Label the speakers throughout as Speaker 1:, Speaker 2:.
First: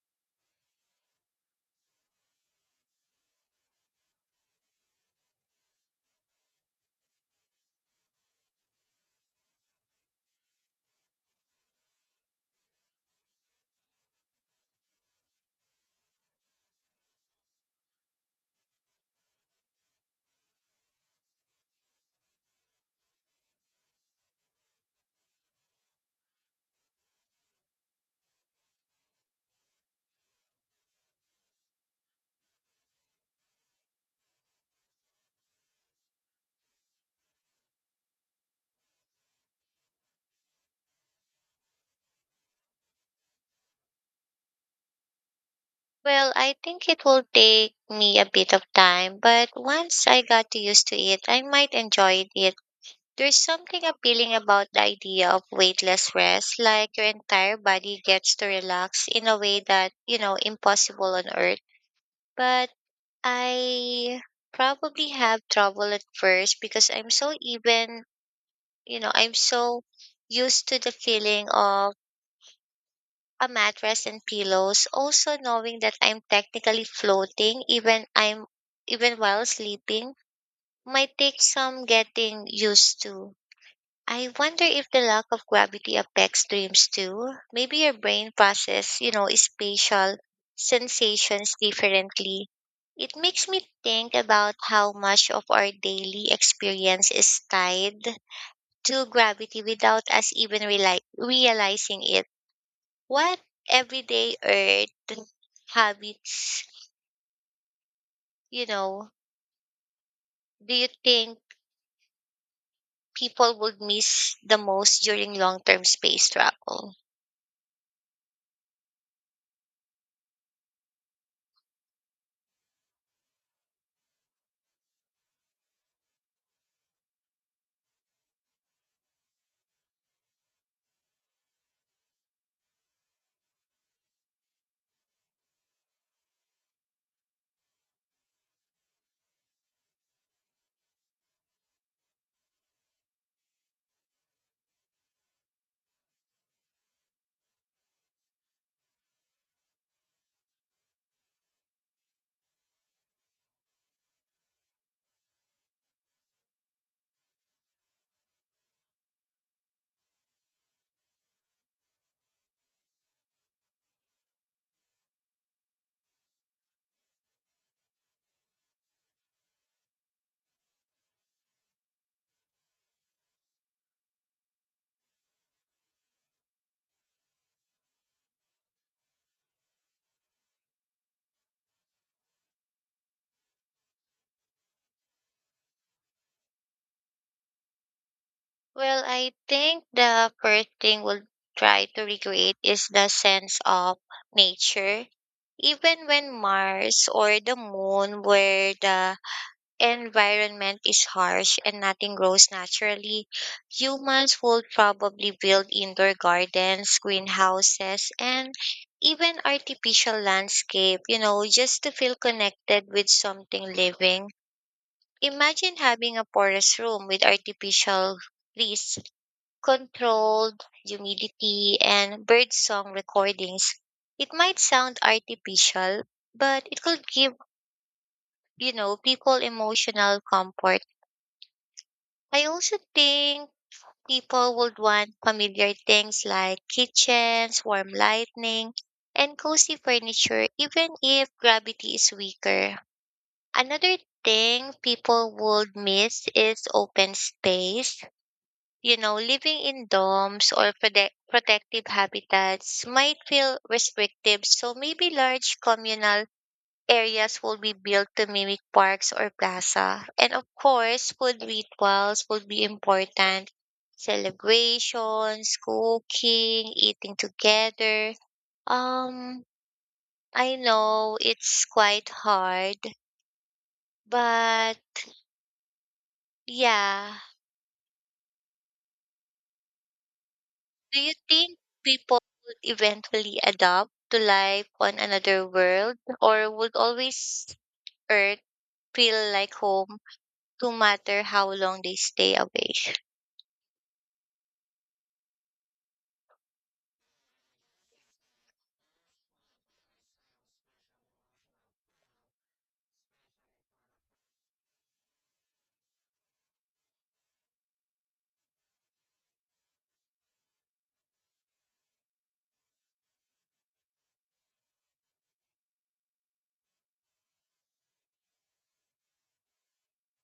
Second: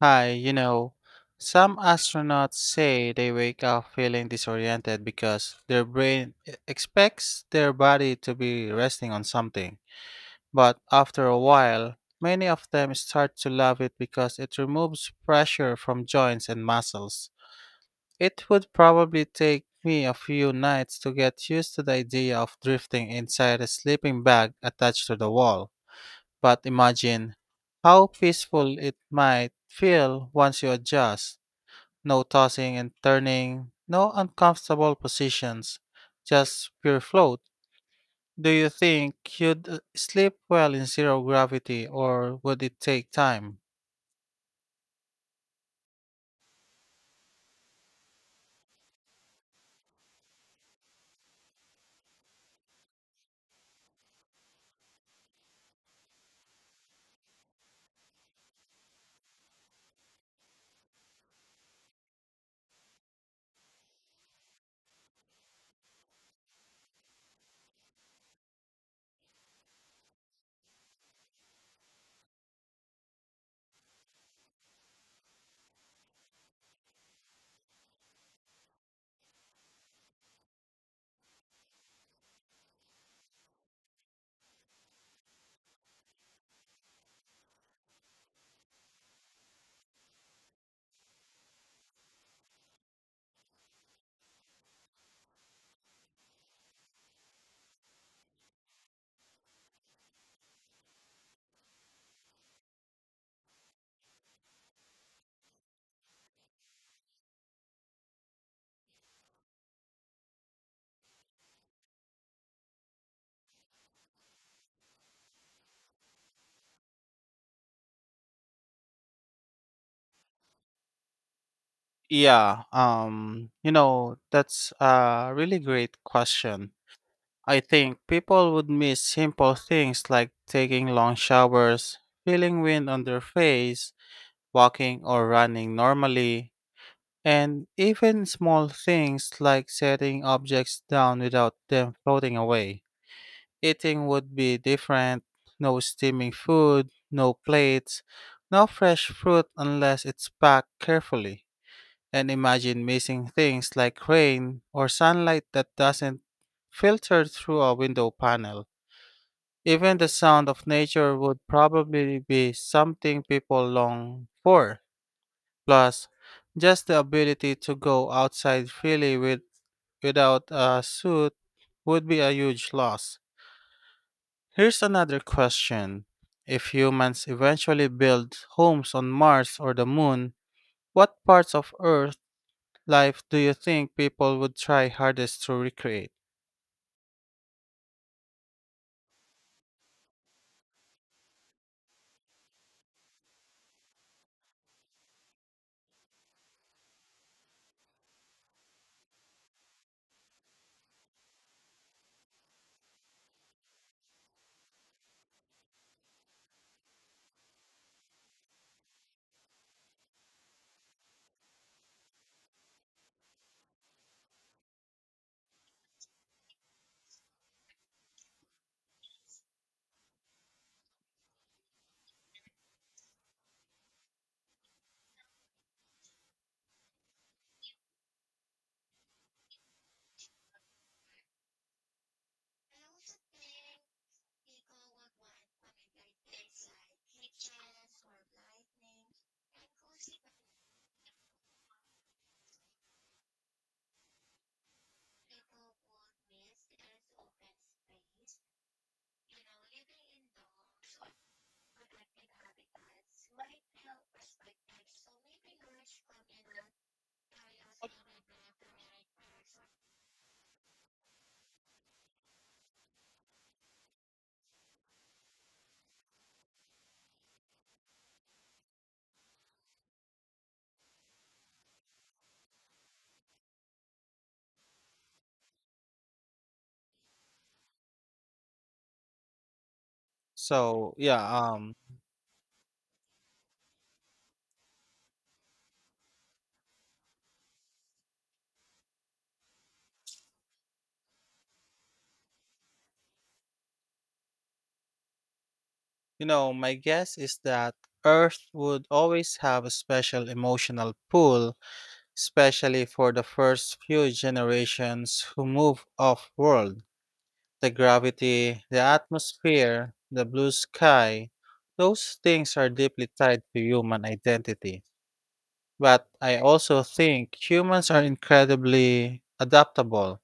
Speaker 1: Hi, you know, some astronauts say they wake up feeling disoriented because their brain expects their body to be resting on something. But after a while, many of them start to love it because it removes pressure from joints and muscles. It would probably take me a few nights to get used to the idea of drifting inside a sleeping bag attached to the wall. But imagine how peaceful it might feel once you adjust. No tossing and turning, no uncomfortable positions, just pure float. Do you think you'd sleep well in zero gravity or would it take time?
Speaker 2: Well, I think it will take me a bit of time, but once I got used to it, I might enjoy it. There's something appealing about the idea of weightless rest, like your entire body gets to relax in a way that, impossible on earth. But I probably have trouble at first because I'm so even, I'm so used to the feeling of a mattress and pillows. Also knowing that I'm technically floating even I'm even while sleeping might take some getting used to. I wonder if the lack of gravity affects dreams too. Maybe your brain process, spatial sensations differently. It makes me think about how much of our daily experience is tied to gravity without us even realizing it. What everyday earth habits, you know, do you think people would miss the most during long term space travel?
Speaker 1: Yeah, you know, that's a really great question. I think people would miss simple things like taking long showers, feeling wind on their face, walking or running normally, and even small things like setting objects down without them floating away. Eating would be different, no steaming food, no plates, no fresh fruit unless it's packed carefully. And imagine missing things like rain or sunlight that doesn't filter through a window panel. Even the sound of nature would probably be something people long for. Plus, just the ability to go outside without a suit would be a huge loss. Here's another question. If humans eventually build homes on Mars or the Moon, what parts of Earth life do you think people would try hardest to recreate?
Speaker 2: Well, I think the first thing we'll try to recreate is the sense of nature. Even when Mars or the moon were the environment is harsh and nothing grows naturally, humans would probably build indoor gardens, greenhouses, and even artificial landscape, just to feel connected with something living. Imagine having a porous room with artificial trees, controlled humidity, and bird song recordings. It might sound artificial, but it could give, people emotional comfort. I also think people would want familiar things like kitchens, warm lighting, and cozy furniture, even if gravity is weaker. Another thing people would miss is open space. You know, living in dorms or protective habitats might feel restrictive, so maybe large communal areas will be built to mimic parks or plaza. And of course, food rituals will be important. Celebrations, cooking, eating together. Um, I know it's quite hard, but yeah.
Speaker 1: So,
Speaker 2: Do you
Speaker 1: yeah,
Speaker 2: think people would eventually adapt to life on another world or would always Earth feel like home no matter how long they stay away?
Speaker 1: you know, my guess is that Earth would always have a special emotional pull, especially for the first few generations who move off world. The gravity, the atmosphere, the blue sky, those things are deeply tied to human identity. But I also think humans are incredibly adaptable.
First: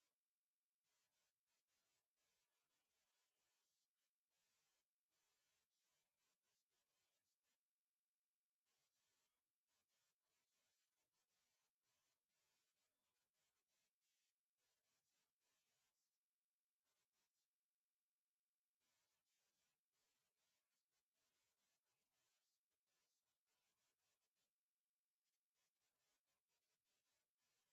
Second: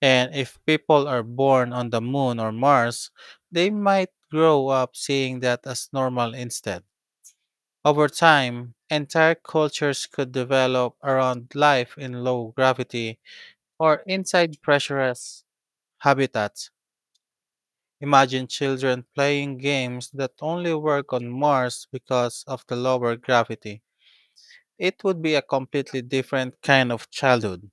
Speaker 1: And if people are born on the moon or Mars, they might grow up seeing that as normal instead. Over time, entire cultures could develop around life in low gravity or inside pressurized habitats. Imagine children playing games that only work on Mars because of the lower gravity. It would be a completely different kind of childhood.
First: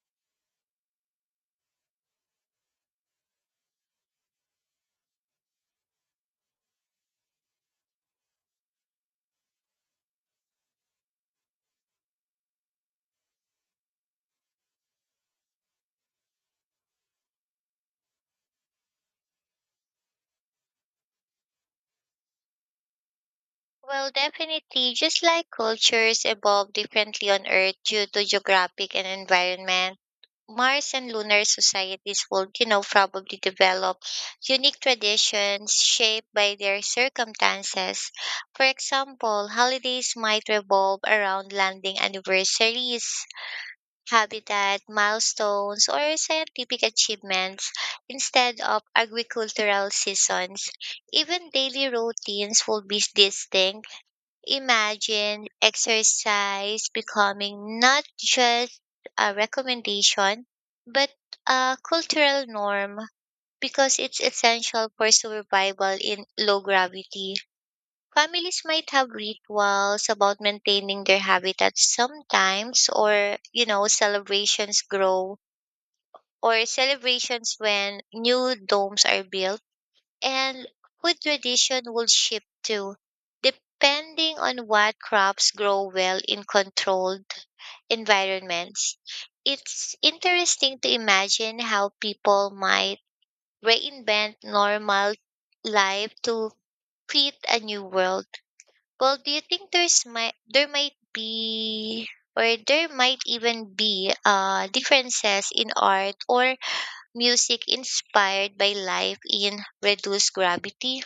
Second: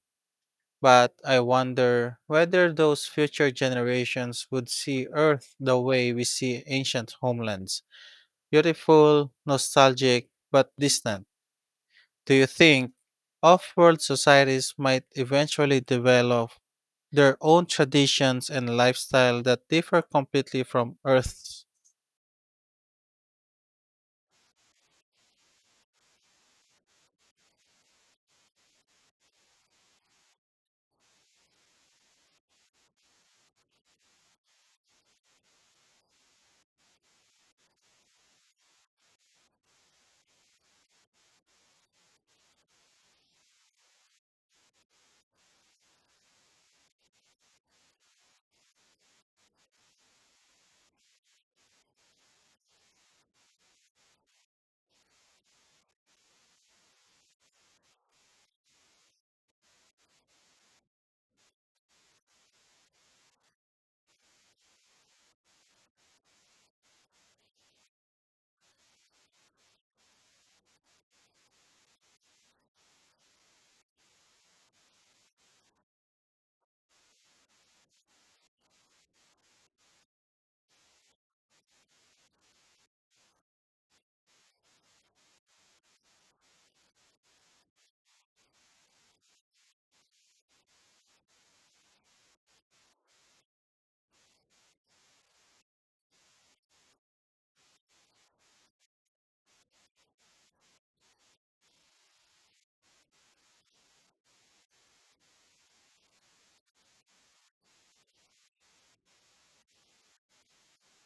Speaker 1: But I wonder whether those future generations would see Earth the way we see ancient homelands: beautiful, nostalgic, but distant. Do you think off world societies might eventually develop their own traditions and lifestyle that differ completely from Earth's?
Speaker 2: Well, definitely, just like cultures evolve differently on Earth due to geographic and environment, Mars and lunar societies would, probably develop unique traditions shaped by their circumstances. For example, holidays might revolve around landing anniversaries, habitat milestones, or scientific achievements instead of agricultural seasons. Even daily routines will be distinct. Imagine exercise becoming not just a recommendation, but a cultural norm because it's essential for survival in low gravity. Families might have rituals about maintaining their habitats sometimes, or, celebrations when new domes are built, and food tradition will shift too, depending on what crops grow well in controlled environments. It's interesting to imagine how people might reinvent normal life to fit a new world. Well, do you think there might be, or there might even be differences in art or music inspired by life in reduced gravity?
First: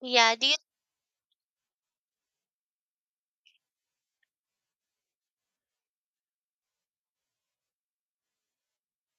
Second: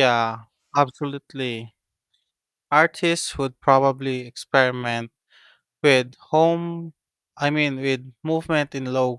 Speaker 2: Yeah, do you
Speaker 1: absolutely. Artists would probably experiment with home, I mean, with movement in low